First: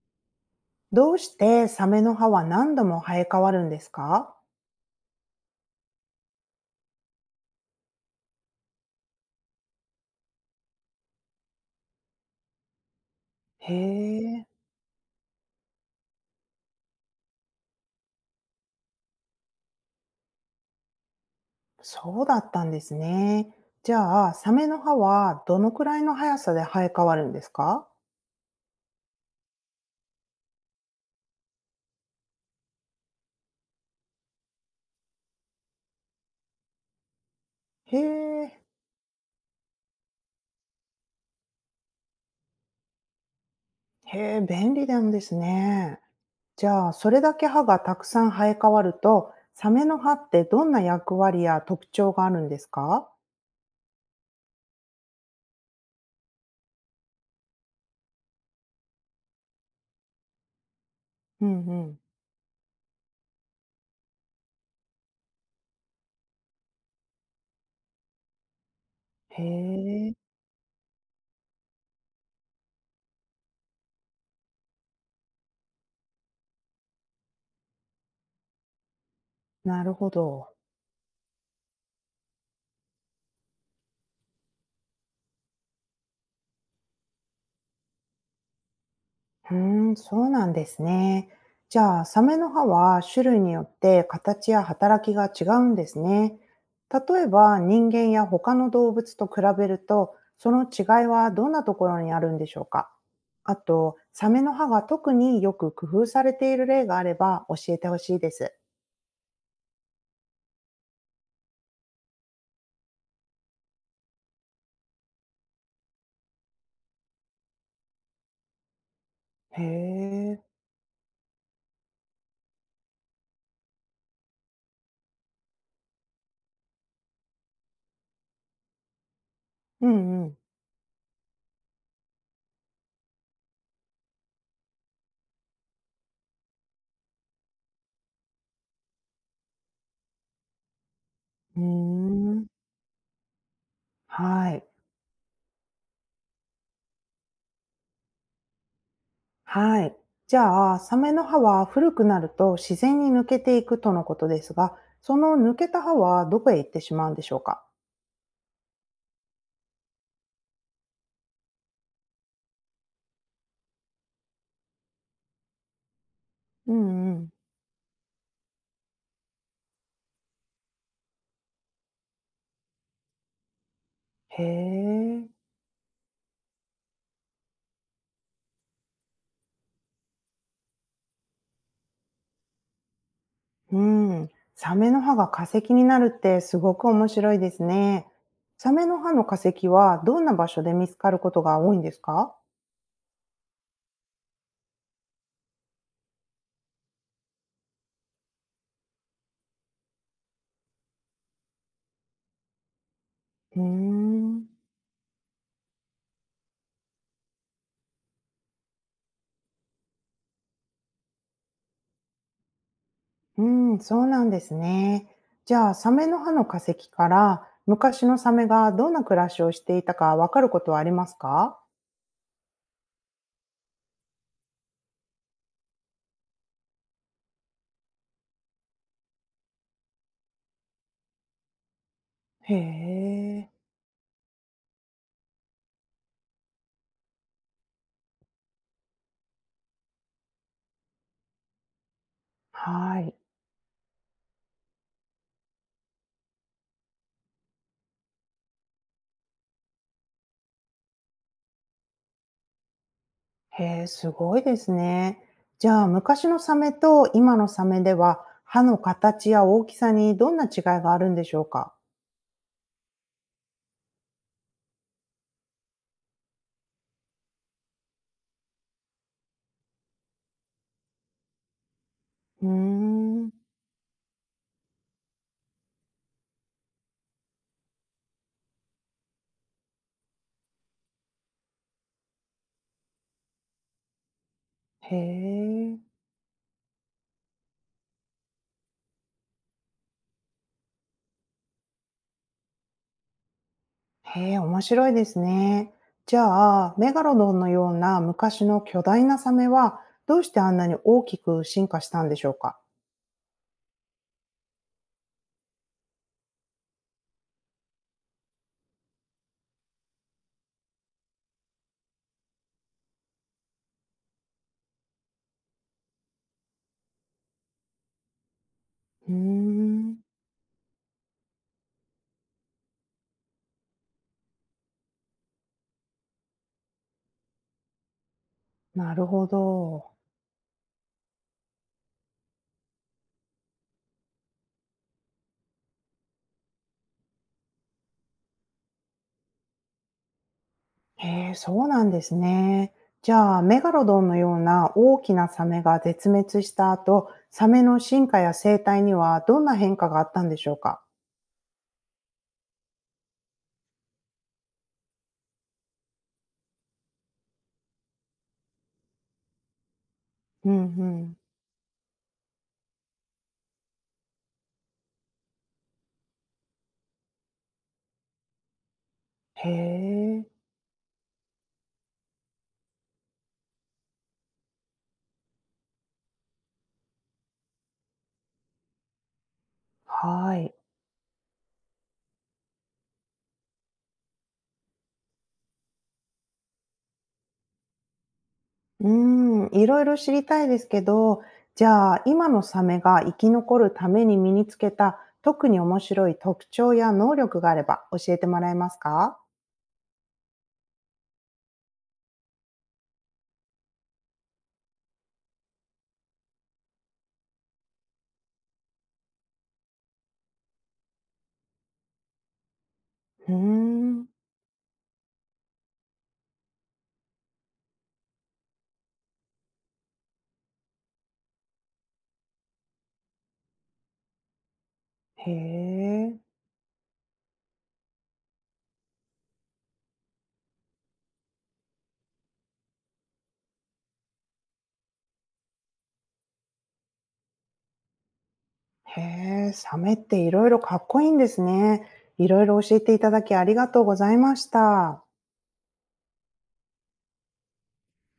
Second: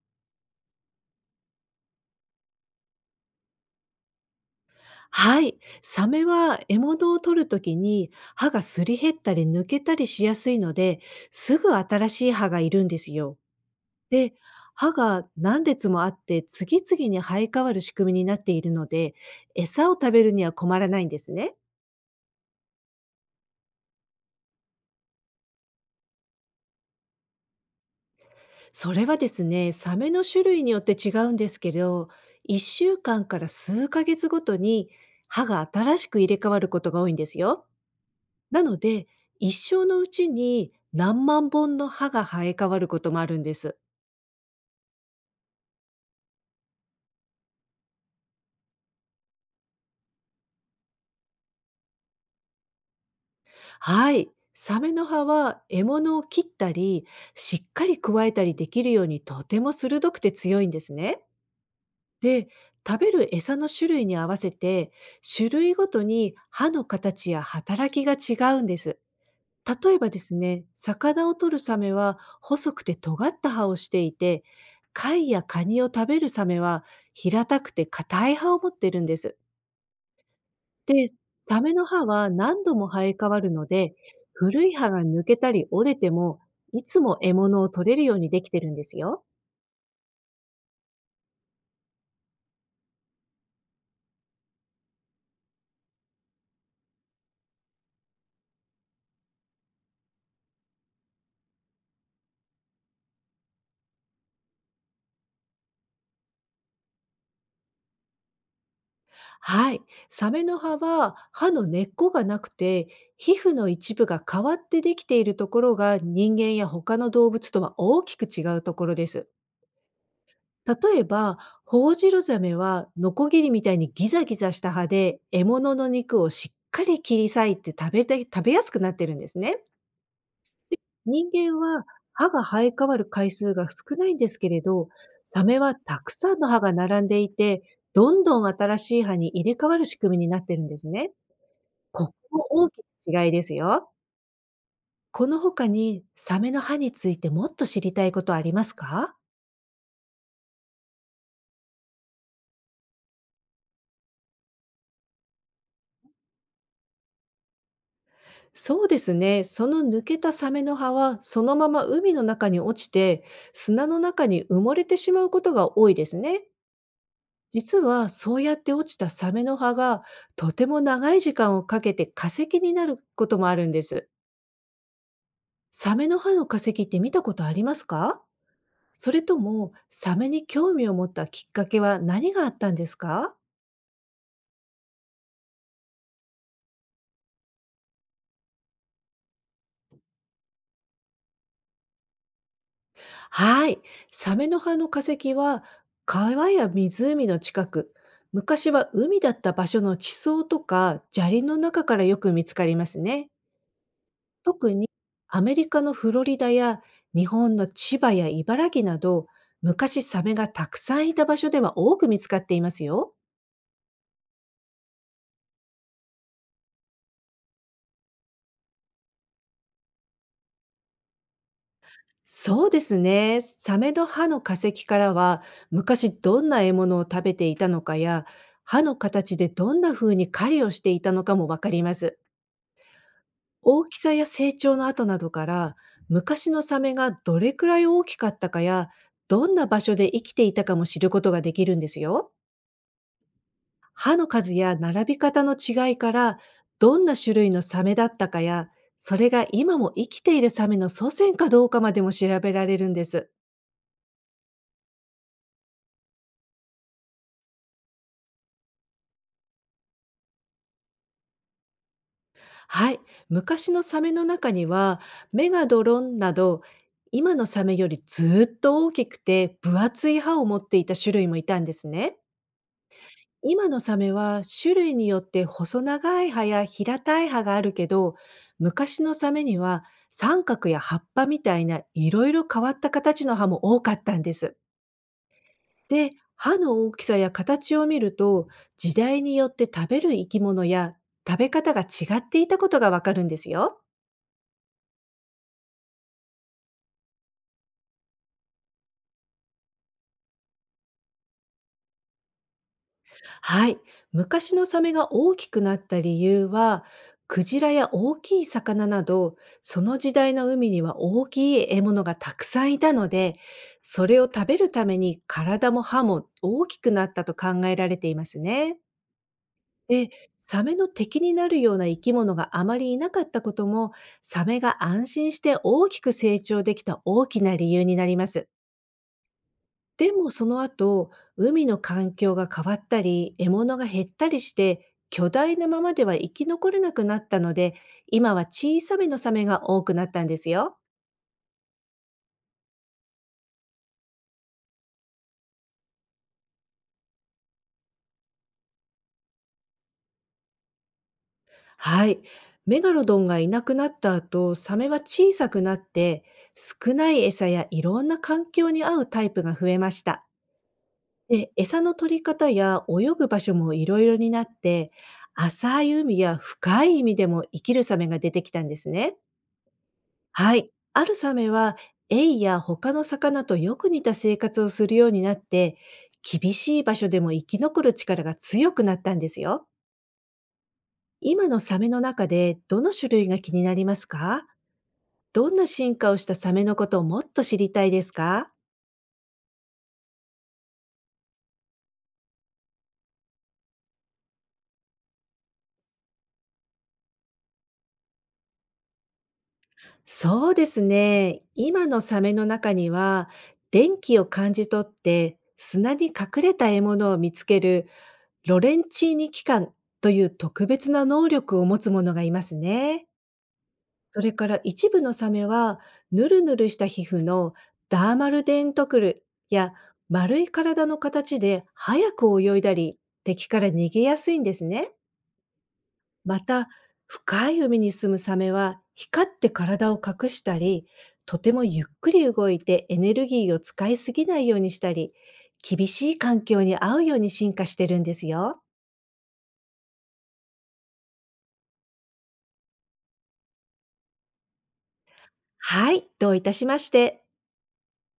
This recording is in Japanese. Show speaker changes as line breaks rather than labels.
どうしてサメの歯は何度も生え変わるんですか？
はい。サメは獲物を取るときに歯がすり減ったり抜けたりしやすいので、すぐ新しい歯がいるんですよ。
へ
で、
え、
歯が何列もあって次々に生え変わる仕組みになっているので、餌を食べるには困らないんですね。
そうだったんですね。じゃあ、サメの歯はどのくらいの速さで生え変わるんですか？
それはですね、サメの種類によって違うんですけど、1週間かんから数ヶ月ごとに歯が新しく入れ替わることが多いんですよ。
へえ、
なので、一生のうちに何万本の歯が生え変わることもあるんです。
へえ、便利なんですね。じゃあ、それだけ歯がたくさん生え変わると、サメの歯ってどんな役割や特徴があるんですか？
はい。サメの歯は獲物を切ったり、しっかりくわえたりできるようにとても鋭くて強いんですね。
うんうん。
で、食べる餌の種類に合わせて、種類ごとに歯の形や働きが違うんです。
へ
例えば
え、
ですね、魚を取るサメは細くて尖った歯をしていて、貝やカニを食べるサメは平たくて硬い歯を持ってるんです。
なるほど。
で、サメの歯は何度も生え変わるので、古い歯が抜けたり折れても、いつも獲物を取れるようにできてるんですよ。
うーん、そうなんですね。じゃあ、サメの歯は種類によって形や働きが違うんですね。例えば、人間や他の動物と比べると、その違いはどんなところにあるんでしょうか？あと、サメの歯が特によく工夫されている例があれば教えてほしいです。
はい。サメの歯は歯の根っこがなくて、皮膚の一部が変わってできているところが人間や他の動物とは大きく違うところです。
へえ、
例えば、ホホジロザメはノコギリみたいにギザギザした歯で獲物の肉をしっかり切り裂いて食べて食べやすくなってるんですね。
うんうん。
人間は歯が生え変わる回数が少ないんですけれど、サメはたくさんの歯が並んでいて、どんどん新しい歯に入れ替わる仕組みになってるんですね。
うー
ここも
ん、
大きな違いですよ。
はい。
この他にサメの歯についてもっと知りたいことありますか？
はい。じゃあ、サメの歯は古くなると自然に抜けていくとのことですが、その抜けた歯はどこへ行ってしまうんでしょうか？
そうですね。その抜けたサメの葉は、そのまま海の中に落ちて、砂の中に埋もれてしまうことが多いですね。
うんうん。
実は、そうやって落ちたサメの葉が、とても長い時間をかけて化石になることもあるんです。
へえ。
サメの葉の化石って見たことありますか？それとも、サメに興味を持ったきっかけは何があったんですか？
うん。サメの歯が化石になるってすごく面白いですね。サメの歯の化石はどんな場所で見つかることが多いんですか？
はい。サメの歯の化石は、川や湖の近く、昔は海だった場所の地層とか砂利の中からよく見つかりますね。
うーん。
特にアメリカのフロリダや日本の千葉や茨城など、昔サメがたくさんいた場所では多く見つかっていますよ。
うん、そうなんですね。じゃあ、サメの歯の化石から昔のサメがどんな暮らしをしていたかわかることはありますか？
そうですね。サメの歯の化石からは、昔どんな獲物を食べていたのかや、歯の形でどんな風に狩りをしていたのかもわかります。
へえ、
大きさや成長の跡などから、昔のサメがどれくらい大きかったかや、どんな場所で生きていたかも知ることができるんですよ。
はい。
歯の数や並び方の違いから、どんな種類のサメだったかや、それが今も生きているサメの祖先かどうかまでも調べられるんです。
へえ、すごいですね。じゃあ、昔のサメと今のサメでは、歯の形や大きさにどんな違いがあるんでしょうか？
はい。昔のサメの中には、メガドロンなど、今のサメよりずーっと大きくて分厚い歯を持っていた種類もいたんですね。
うーん。
今のサメは種類によって細長い葉や平たい葉があるけど、昔のサメには三角や葉っぱみたいないろいろ変わった形の葉も多かったんです。
へえ。
で、歯の大きさや形を見ると、時代によって食べる生き物や食べ方が違っていたことがわかるんですよ。
へえ、面白いですね。じゃあ、メガロドンのような昔の巨大なサメは、どうしてあんなに大きく進化したんでしょうか？
はい。昔のサメが大きくなった理由は、クジラや大きい魚など、その時代の海には大きい獲物がたくさんいたので、それを食べるために体も歯も大きくなったと考えられていますね。
うーん。
で、サメの敵になるような生き物があまりいなかったことも、サメが安心して大きく成長できた大きな理由になります。
なるほど。
でもその後、海の環境が変わったり、獲物が減ったりして、巨大なままでは生き残れなくなったので、今は小さめのサメが多くなったんですよ。
へえ、そうなんですね。じゃあ、メガロドンのような大きなサメが絶滅した後、サメの進化や生態にはどんな変化があったんでしょうか？
はい。メガロドンがいなくなった後、サメは小さくなって、少ない餌やいろんな環境に合うタイプが増えました。
うんうん。
で、餌の取り方や泳ぐ場所もいろいろになって、浅い海や深い海でも生きるサメが出てきたんですね。
へえ、
はい。あるサメは、エイや他の魚とよく似た生活をするようになって、厳しい場所でも生き残る力が強くなったんですよ。
はい。
今のサメの中でどの種類が気になりますか？どんな進化をしたサメのことをもっと知りたいですか？
うん、いろいろ知りたいですけど、じゃあ、今のサメが生き残るために身につけた特に面白い特徴や能力があれば教えてもらえますか？
そうですね。今のサメの中には、電気を感じ取って砂に隠れた獲物を見つけるロレンチーニ機関という特別な能力を持つものがいますね。
うーん、
それから一部のサメは、ヌルヌルした皮膚のダーマルデントクルや丸い体の形で早く泳いだり、敵から逃げやすいんですね。
へえ。
また、深い海に住むサメは光って体を隠したり、とてもゆっくり動いてエネルギーを使いすぎないようにしたり、厳しい環境に合うように進化してるんですよ。
へえ、サメっていろいろかっこいいんですね。いろいろ教えていただきありがとうございました。
はい、どういたしまして。